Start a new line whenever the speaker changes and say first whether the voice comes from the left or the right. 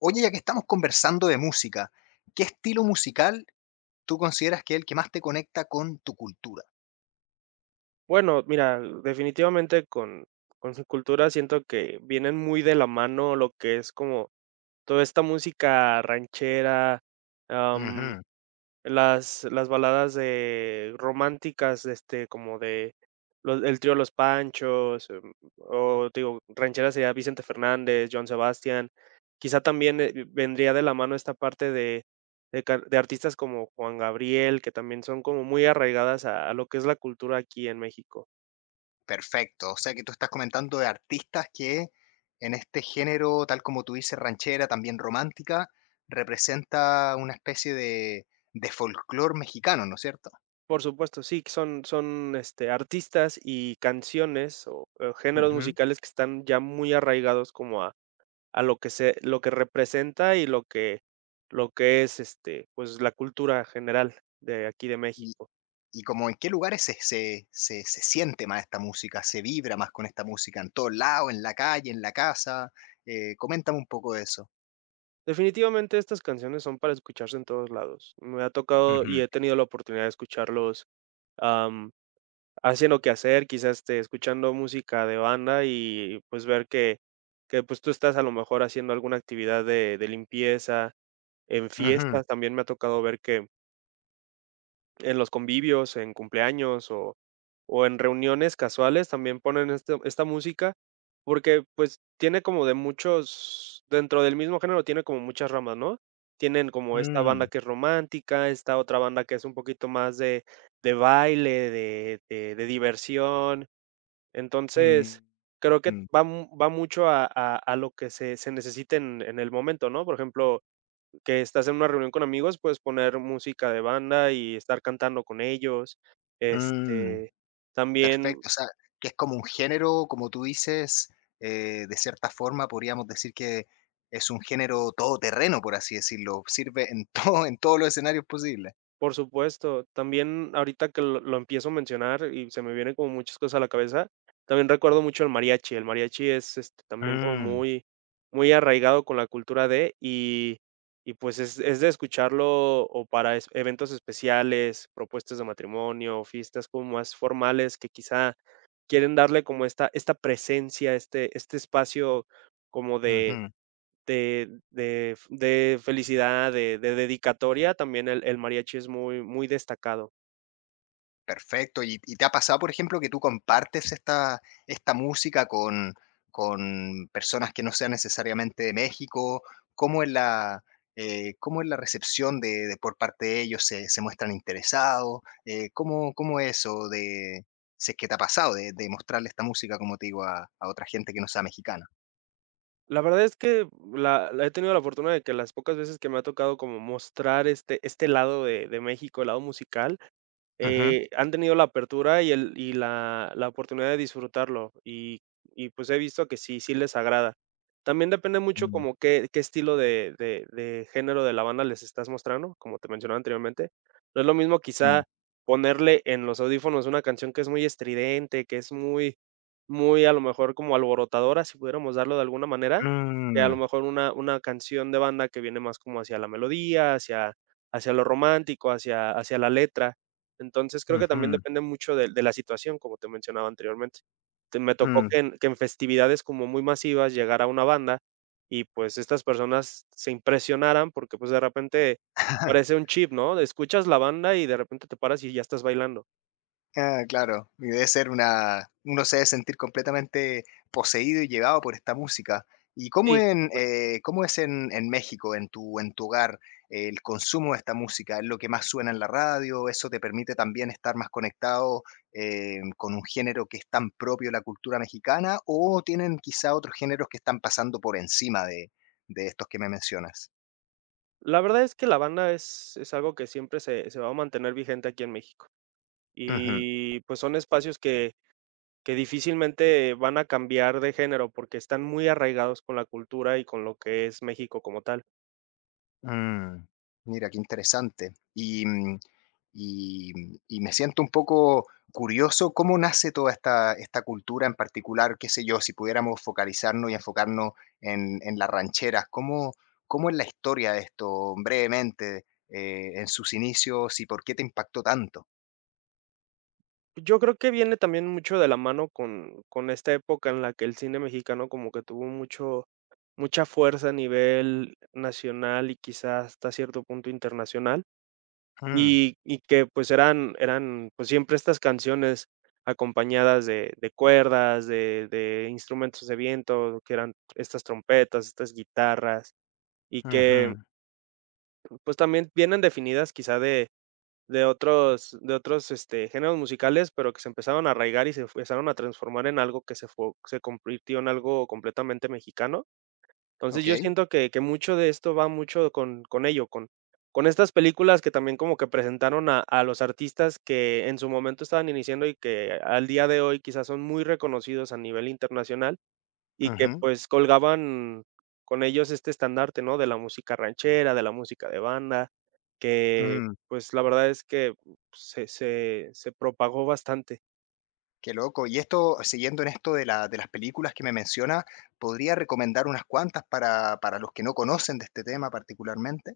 left: Oye, ya que estamos conversando de música, ¿qué estilo musical tú consideras que es el que más te conecta con tu cultura?
right: Bueno, mira, definitivamente con su cultura siento que vienen muy de la mano lo que es como toda esta música ranchera, am,
left: Ujú,
right: las baladas de románticas, este, como de los, el trío Los Panchos, o digo, ranchera sería Vicente Fernández, Joan Sebastián. Quizá también vendría de la mano esta parte de artistas como Juan Gabriel, que también son como muy arraigadas a lo que es la cultura aquí en México.
left: perfecto. O sea que tú estás comentando de artistas que en este género, tal como tú dices, ranchera, también romántica, representa una especie de folclore mexicano, ¿no es cierto?
right: Por supuesto, sí, que son, este, artistas y canciones o géneros
left: Ujú.
right: musicales que están ya muy arraigados como a lo que se lo que representa y lo que es, este, pues, la cultura general de aquí de
left: Y,
right: México.
left: y como en qué lugares se siente más esta música, se vibra más con esta música, en todos lados, en la calle, en la casa. Coméntame un poco de eso.
right: Definitivamente, estas canciones son para escucharse en todos lados. Me ha tocado y
left: Ujú,
right: he tenido la oportunidad de escucharlos, haciendo que hacer quizás, este, escuchando música de banda y, pues, ver que, pues, tú estás a lo mejor haciendo alguna actividad de limpieza. En
left: ujú.
right: fiestas también me ha tocado ver que en los convivios, en cumpleaños o en reuniones casuales también ponen esta música, porque, pues, tiene como de muchos dentro del mismo género tiene como muchas ramas, ¿no? Tienen como esta banda
left: Mm,
right: que es romántica, esta otra banda que es un poquito más de baile, de diversión, entonces,
left: mm,
right: creo que
left: mm,
right: va mucho a lo que se necesite en el momento, ¿no? Por ejemplo, que estás en una reunión con amigos, pues, poner música de banda y estar cantando con ellos.
left: mm.
right: Este, también
left: Perfecto, o sea, que es como un género, como tú dices, de cierta forma podríamos decir que es un género todoterreno, por así decirlo, sirve en todo, en todos los escenarios posibles.
right: Por supuesto, también ahorita que lo empiezo a mencionar y se me vienen como muchas cosas a la cabeza, también recuerdo mucho el mariachi. El mariachi es, este, también como
left: Mm,
right: muy arraigado con la cultura de y pues es de escucharlo o para es eventos especiales, propuestas de matrimonio, fiestas como más formales que quizá quieren darle como esta presencia, este espacio como
left: ujú.
right: de f de felicidad, de dedicatoria, también el mariachi es muy destacado.
left: Perfecto. ¿Y te ha pasado, por ejemplo, que tú compartes esta música con personas que no sean necesariamente de México? ¿Cómo es la, cómo es la recepción de por parte de ellos? ¿Se muestran interesados? ¿Cómo es eso de si es que te ha pasado de mostrarle esta música, como te digo, a otra gente que no sea mexicana?
right: La verdad es que la la he tenido la fortuna de que las pocas veces que me ha tocado como mostrar este lado de México, el lado musical,
left: Ujú.
right: Han tenido la apertura y el y la oportunidad de disfrutarlo, y pues he visto que sí les agrada. También depende mucho
left: Mm,
right: como qué estilo de género de la banda les estás mostrando, como te mencionaba anteriormente. No es lo mismo
left: mm,
right: quizá ponerle en los audífonos una canción que es muy estridente, que es muy a lo mejor como alborotadora, si pudiéramos darlo de alguna manera, que a lo
left: mm,
right: mejor una canción de banda que viene más como hacia la melodía, hacia lo romántico, hacia la letra. Entonces, creo que también
left: ujú,
right: depende mucho de la situación, como te mencionaba anteriormente. Te me tocó
left: mm.
right: que en festividades como muy masivas llegara una banda y, pues, estas personas se impresionaran porque, pues, de repente parece un chip, ¿no? Escuchas la banda y de repente te paras y ya estás bailando.
left: Ah, claro, y debe ser una uno se debe sentir completamente poseído y llevado por esta música. ¿Y cómo
right: Sí, por
left: en,
right: supuesto.
left: cómo es en México, en tu hogar, el consumo de esta música? ¿Es lo que más suena en la radio? ¿Eso te permite también estar más conectado, con un género que es tan propio de la cultura mexicana, o tienen quizá otros géneros que están pasando por encima de estos que me mencionas?
right: La verdad es que la banda es algo que siempre se va a mantener vigente aquí en México.
left: Ujú.
right: Y, pues, son espacios que difícilmente van a cambiar de género, porque están muy arraigados con la cultura y con lo que es México como tal.
left: Mm, mira, qué interesante. Y me siento un poco curioso cómo nace toda esta cultura en particular, qué sé yo, si pudiéramos focalizarnos y enfocarnos en las rancheras, ¿cómo, cómo es la historia de esto brevemente, en sus inicios y por qué te impactó tanto?
right: Yo creo que viene también mucho de la mano con esta época en la que el cine mexicano como que tuvo mucho mucha fuerza a nivel nacional y quizás hasta cierto punto internacional,
left: Mm,
right: y que, pues, eran, pues, siempre estas canciones acompañadas de cuerdas, de instrumentos de viento, que eran estas trompetas, estas guitarras, y que,
left: ujú,
right: pues, también vienen definidas quizá de otros, este, géneros musicales, pero que se empezaron a arraigar y se empezaron a transformar en algo que se convirtió en algo completamente mexicano. Entonces, yo
left: ok
right: siento que mucho de esto va mucho con ello, con estas películas que también como que presentaron a los artistas que en su momento estaban iniciando y que al día de hoy quizás son muy reconocidos a nivel internacional. Y que,
left: ujú.
right: pues, colgaban con ellos este estandarte, ¿no? De la música ranchera, de la música de banda, que,
left: Mm.
right: pues, la verdad es que se propagó bastante.
left: Qué loco. Y esto, siguiendo en esto de la de las películas que me menciona, ¿podría recomendar unas cuantas para los que no conocen de este tema particularmente?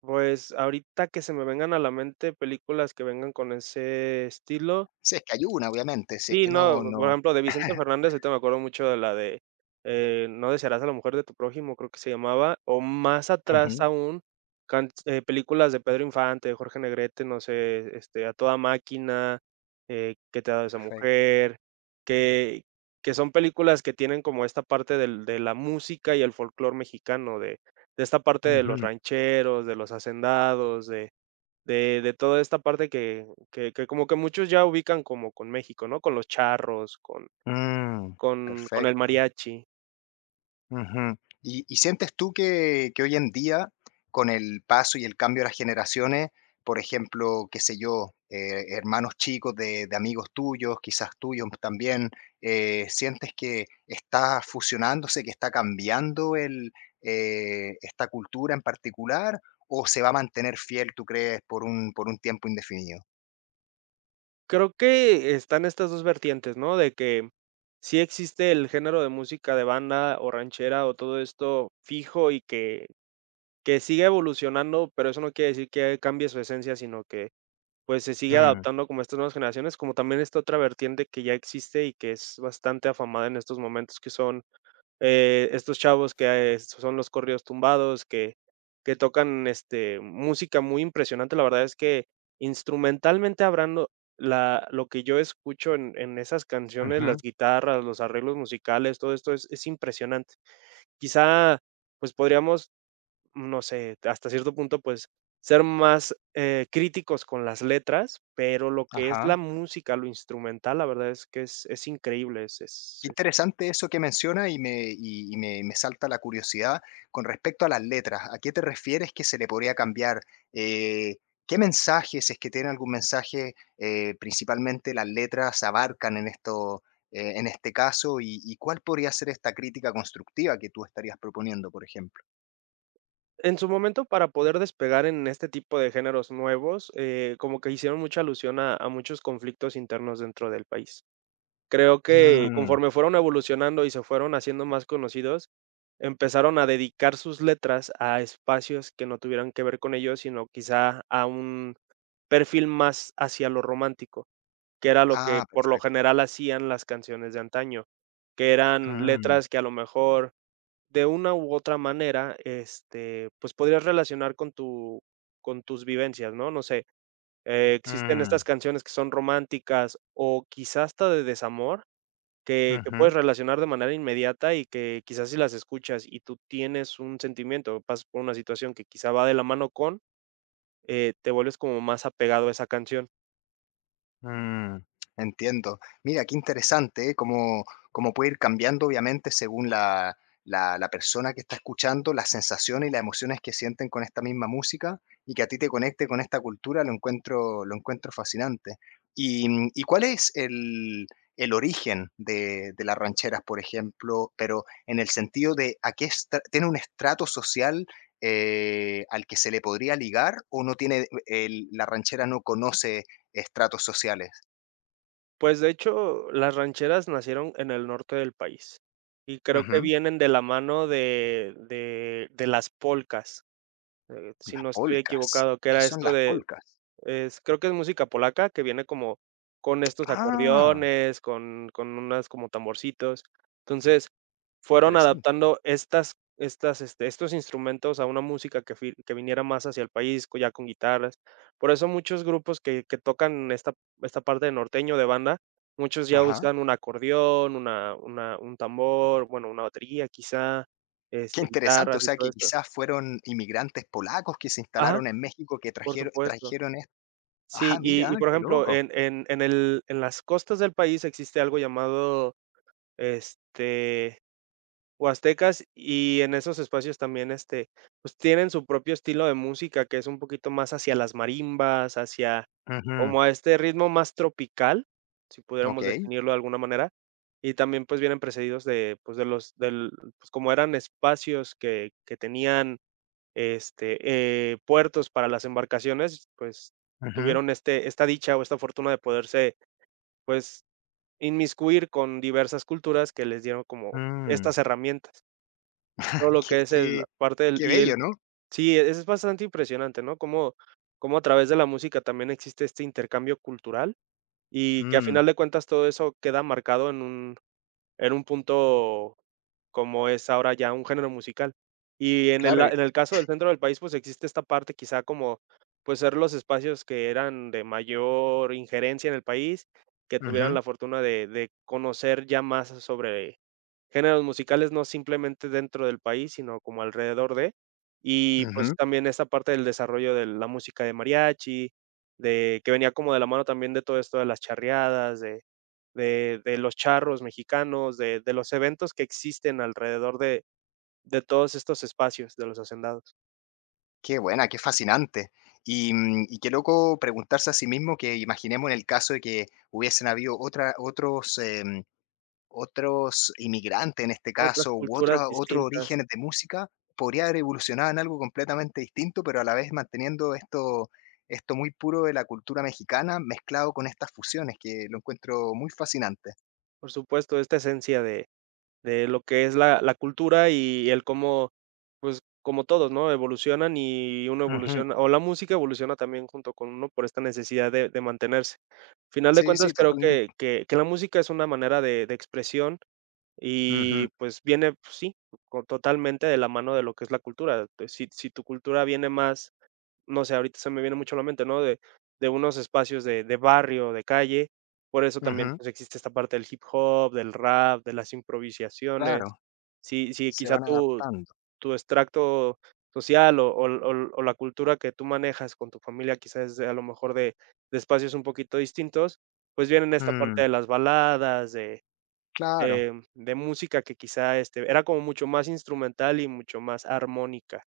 right: Pues, ahorita que se me vengan a la mente películas que vengan con ese estilo.
left: Si es que hay una, obviamente, si es
right: Sí,
left: que no,
right: no, por
left: no.
right: ejemplo, de Vicente Fernández, ahorita me acuerdo mucho de la de, No desearás a la mujer de tu prójimo, creo que se llamaba, o más atrás
left: Ujú,
right: aún, películas de Pedro Infante, de Jorge Negrete, no sé, este, A toda máquina, ¿Qué te ha dado esa
left: perfecto.
right: mujer? Que, que son películas que tienen como esta parte de la música y el folclore mexicano, de esta parte de los
left: Ujú.
right: rancheros, de los hacendados, de toda esta parte que como que muchos ya ubican como con México, ¿no? Con los charros,
left: Mm,
right: con el
left: perfecto.
right: mariachi.
left: Ujú. Y sientes tú que hoy en día, con el paso y el cambio de las generaciones, por ejemplo, qué sé yo, hermanos chicos de amigos tuyos, quizás tuyos también, sientes que está fusionándose, que está cambiando el, esta cultura en particular, o se va a mantener fiel, tú crees, por un tiempo indefinido?
right: Creo que están estas 2 vertientes, ¿no? De que sí existe el género de música de banda o ranchera o todo esto fijo y que sigue evolucionando, pero eso no quiere decir que cambie su esencia, sino que, pues, se sigue
left: Mm,
right: adaptando como a estas nuevas generaciones, como también esta otra vertiente que ya existe y que es bastante afamada en estos momentos, que son estos chavos que, son los corridos tumbados, que tocan, este, música muy impresionante. La verdad es que instrumentalmente hablando, la lo que yo escucho en esas canciones, las
left: ujú,
right: guitarras, los arreglos musicales, todo esto es impresionante. Quizá, pues, podríamos, no sé, hasta cierto punto, pues, ser más, críticos con las letras, pero lo que es
left: ajá.
right: la música, lo instrumental, la verdad es que es increíble, es
left: Qué interesante eso que menciona y me salta la curiosidad con respecto a las letras. ¿A qué te refieres que se le podría cambiar? Eh, ¿Qué mensajes, si es que tiene algún mensaje, principalmente las letras abarcan en esto, en este caso? Y ¿cuál podría ser esta crítica constructiva que tú estarías proponiendo, por ejemplo?
right: En su momento, para poder despegar en este tipo de géneros nuevos, como que hicieron mucha alusión a muchos conflictos internos dentro del país. Creo que
left: Mm,
right: conforme fueron evolucionando y se fueron haciendo más conocidos, empezaron a dedicar sus letras a espacios que no tuvieran que ver con ellos, sino quizá a un perfil más hacia lo romántico, que era lo que
left: ah,
right: por lo
left: perfecto.
right: general hacían las canciones de antaño, que eran
left: Mm,
right: letras que a lo mejor de una u otra manera, este, pues, podrías relacionar con tu con tus vivencias, ¿no? No sé, existen estas
left: mm,
right: canciones que son románticas o quizás hasta de desamor, que puedes
left: ujú.
right: relacionar de manera inmediata y que quizás si las escuchas y tú tienes un sentimiento, pasas por una situación que quizá va de la mano con, te vuelves como más apegado a esa canción.
left: Mm, entiendo. Mira, qué interesante, ¿eh? Cómo, cómo puede ir cambiando, obviamente, según la, la, la persona que está escuchando, las sensaciones y las emociones que sienten con esta misma música y que a ti te conecte con esta cultura, lo encuentro fascinante. ¿Y, y cuál es el origen de las rancheras, por ejemplo, pero en el sentido de a qué estra- tiene un estrato social? ¿Al que se le podría ligar o no tiene, el- la ranchera no conoce estratos sociales?
right: Pues, de hecho, las rancheras nacieron en el norte del país y creo que
left: Ujú.
right: vienen de la mano de las polcas. Si
left: Las
right: no estoy
left: polcas.
right: equivocado, que
left: ¿Qué
right: era
left: son
right: esto
left: las
right: de...
left: polcas?
right: es creo que es música polaca, que viene como con estos
left: Ah,
right: acordeones, con unas como tamborcitos. Entonces,
left: qué
right: fueron
left: interesante.
right: adaptando estos instrumentos a una música que viniera más hacia el país, co ya con guitarras. Por eso muchos grupos que tocan esta parte de norteño, de banda, muchos ya
left: Ajá.
right: usan un acordeón, una un tambor, bueno, una batería quizá,
left: Qué
right: este,
left: interesante, o
right: guitarras y
left: sea,
right: todo
left: que
right: esto.
left: quizás fueron inmigrantes polacos que se
right: Ajá,
left: instalaron en México que
right: por
left: trajeron
right: supuesto.
left: trajeron esto.
right: Sí,
left: Ajá, mira,
right: y por
left: qué
right: ejemplo,
left: loco.
right: en las costas del país existe algo llamado, este, Huastecas, y en esos espacios también, este, pues, tienen su propio estilo de música, que es un poquito más hacia las marimbas, hacia
left: Ujú.
right: como a este ritmo más tropical, si pudiéramos
left: Okey.
right: definirlo de alguna manera, y también, pues, vienen precedidos de, pues, de los del pues, como eran espacios que tenían este, puertos para las embarcaciones, pues,
left: Ujú.
right: tuvieron esta dicha o esta fortuna de poderse, pues, inmiscuir con diversas culturas que les dieron como
left: Mm.
right: estas herramientas. Todo lo
left: Qué
right: que es el la
left: qué
right: parte del
left: qué
right: y
left: bello,
right: el
left: ¿no?
right: sí, e-, es bastante impresionante, ¿no? Cómo cómo a través de la música también existe este intercambio cultural y que a
left: Mm,
right: final de cuentas todo eso queda marcado en un punto como es ahora ya un género musical. Y en el la
left: claro.
right: en el caso del centro del país, pues, existe esta parte quizá como, pues, ser los espacios que eran de mayor injerencia en el país, que tuvieran
left: Ujú,
right: la fortuna de conocer ya más sobre géneros musicales, no simplemente dentro del país, sino como alrededor de. Y, pues,
left: ujú.
right: también esta parte del desarrollo de la música de mariachi, de que venía como de la mano también de todo esto de las charreadas, de los charros mexicanos, de los eventos que existen alrededor de todos estos espacios, de los hacendados.
left: Qué buena, qué fascinante. Y, y qué loco preguntarse a sí mismo que imaginemos en el caso de que hubiesen habido otros inmigrantes en este
right: Otras
left: caso, u
right: culturas
left: otros
right: distintas,
left: orígenes de música, podría haber evolucionado en algo completamente distinto, pero a la vez manteniendo esto muy puro de la cultura mexicana, mezclado con estas fusiones que lo encuentro muy fascinante.
right: por supuesto, esta esencia de lo que es la cultura y el cómo, pues, como todos, ¿no?, evolucionan y uno
left: Ujú.
right: evoluciona o la música evoluciona también junto con uno por esta necesidad de mantenerse. Final de
left: Sí, sí,
right: cuentas, creo que
left: totalmente.
right: la música es una manera de expresión. Y
left: Ujú,
right: pues viene, pues sí, co totalmente de la mano de lo que es la cultura. Pues si tu cultura viene más, no sé, ahorita se me viene mucho a la mente, ¿no? De unos espacios de barrio, de calle, por eso también,
left: ujú.
right: pues, existe esta parte del hip hop, del rap, de las improvisaciones.
left: Claro,
right: Si
left: se
right: quizá
left: van adaptando.
right: tu extracto social o la cultura que tú manejas con tu familia quizás es de- a lo mejor de espacios un poquito distintos, pues vienen esta parte
left: Mm,
right: de las baladas,
left: claro.
right: de música que quizá, este, era como mucho más instrumental y mucho más armónica.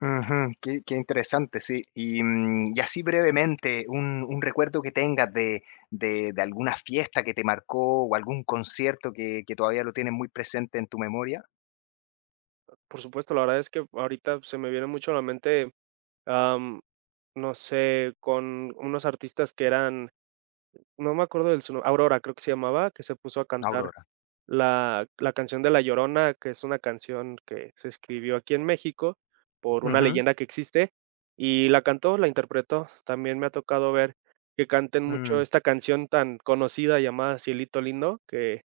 left: Ujú, qué, qué interesante, sí. Y, y así brevemente, un recuerdo que tengas de alguna fiesta que te marcó o algún concierto que todavía lo tienes muy presente en tu memoria,
right: Por supuesto, la verdad es que ahorita se me viene mucho a la mente, am, no sé, con unos artistas que eran, no me acuerdo del su nombre, Aurora creo que se llamaba, que se puso a cantar
left: Aurora.
right: la canción de La Llorona, que es una canción que se escribió aquí en México por una
left: Ujú,
right: leyenda que existe, y la cantó, la interpretó. También me ha tocado ver que canten mucho
left: mm,
right: esta canción tan conocida llamada Cielito Lindo,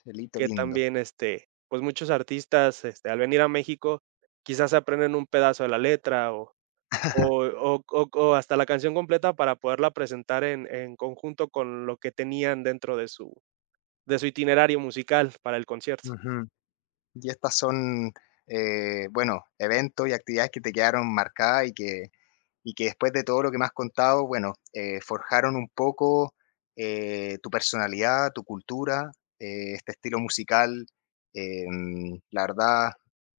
left: Celito
right: que
left: lindo.
right: también, este, pues, muchos artistas, este, al venir a México, quizás se aprenden un pedazo de la letra o hasta la canción completa para poderla presentar en conjunto con lo que tenían dentro de su itinerario musical para el concierto.
left: Ujú. Y estas son, bueno, eventos y actividades que te quedaron marcadas y que después de todo lo que me has contado, bueno, forjaron un poco tu personalidad, tu cultura, este estilo musical. La verdad,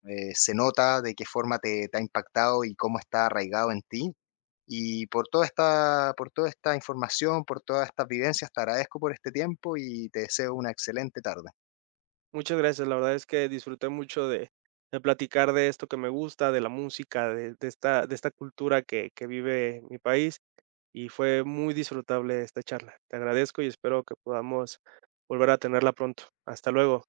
left: se nota de qué forma te, te ha impactado y cómo está arraigado en ti. Y por toda esta información, por todas estas vivencias, te agradezco por este tiempo y te deseo una excelente tarde.
right: Muchas gracias, la verdad es que disfruté mucho de platicar de esto que me gusta, de la música, de esta de esta cultura que vive mi país, y fue muy disfrutable esta charla. Te agradezco y espero que podamos volver a tenerla pronto. Hasta luego.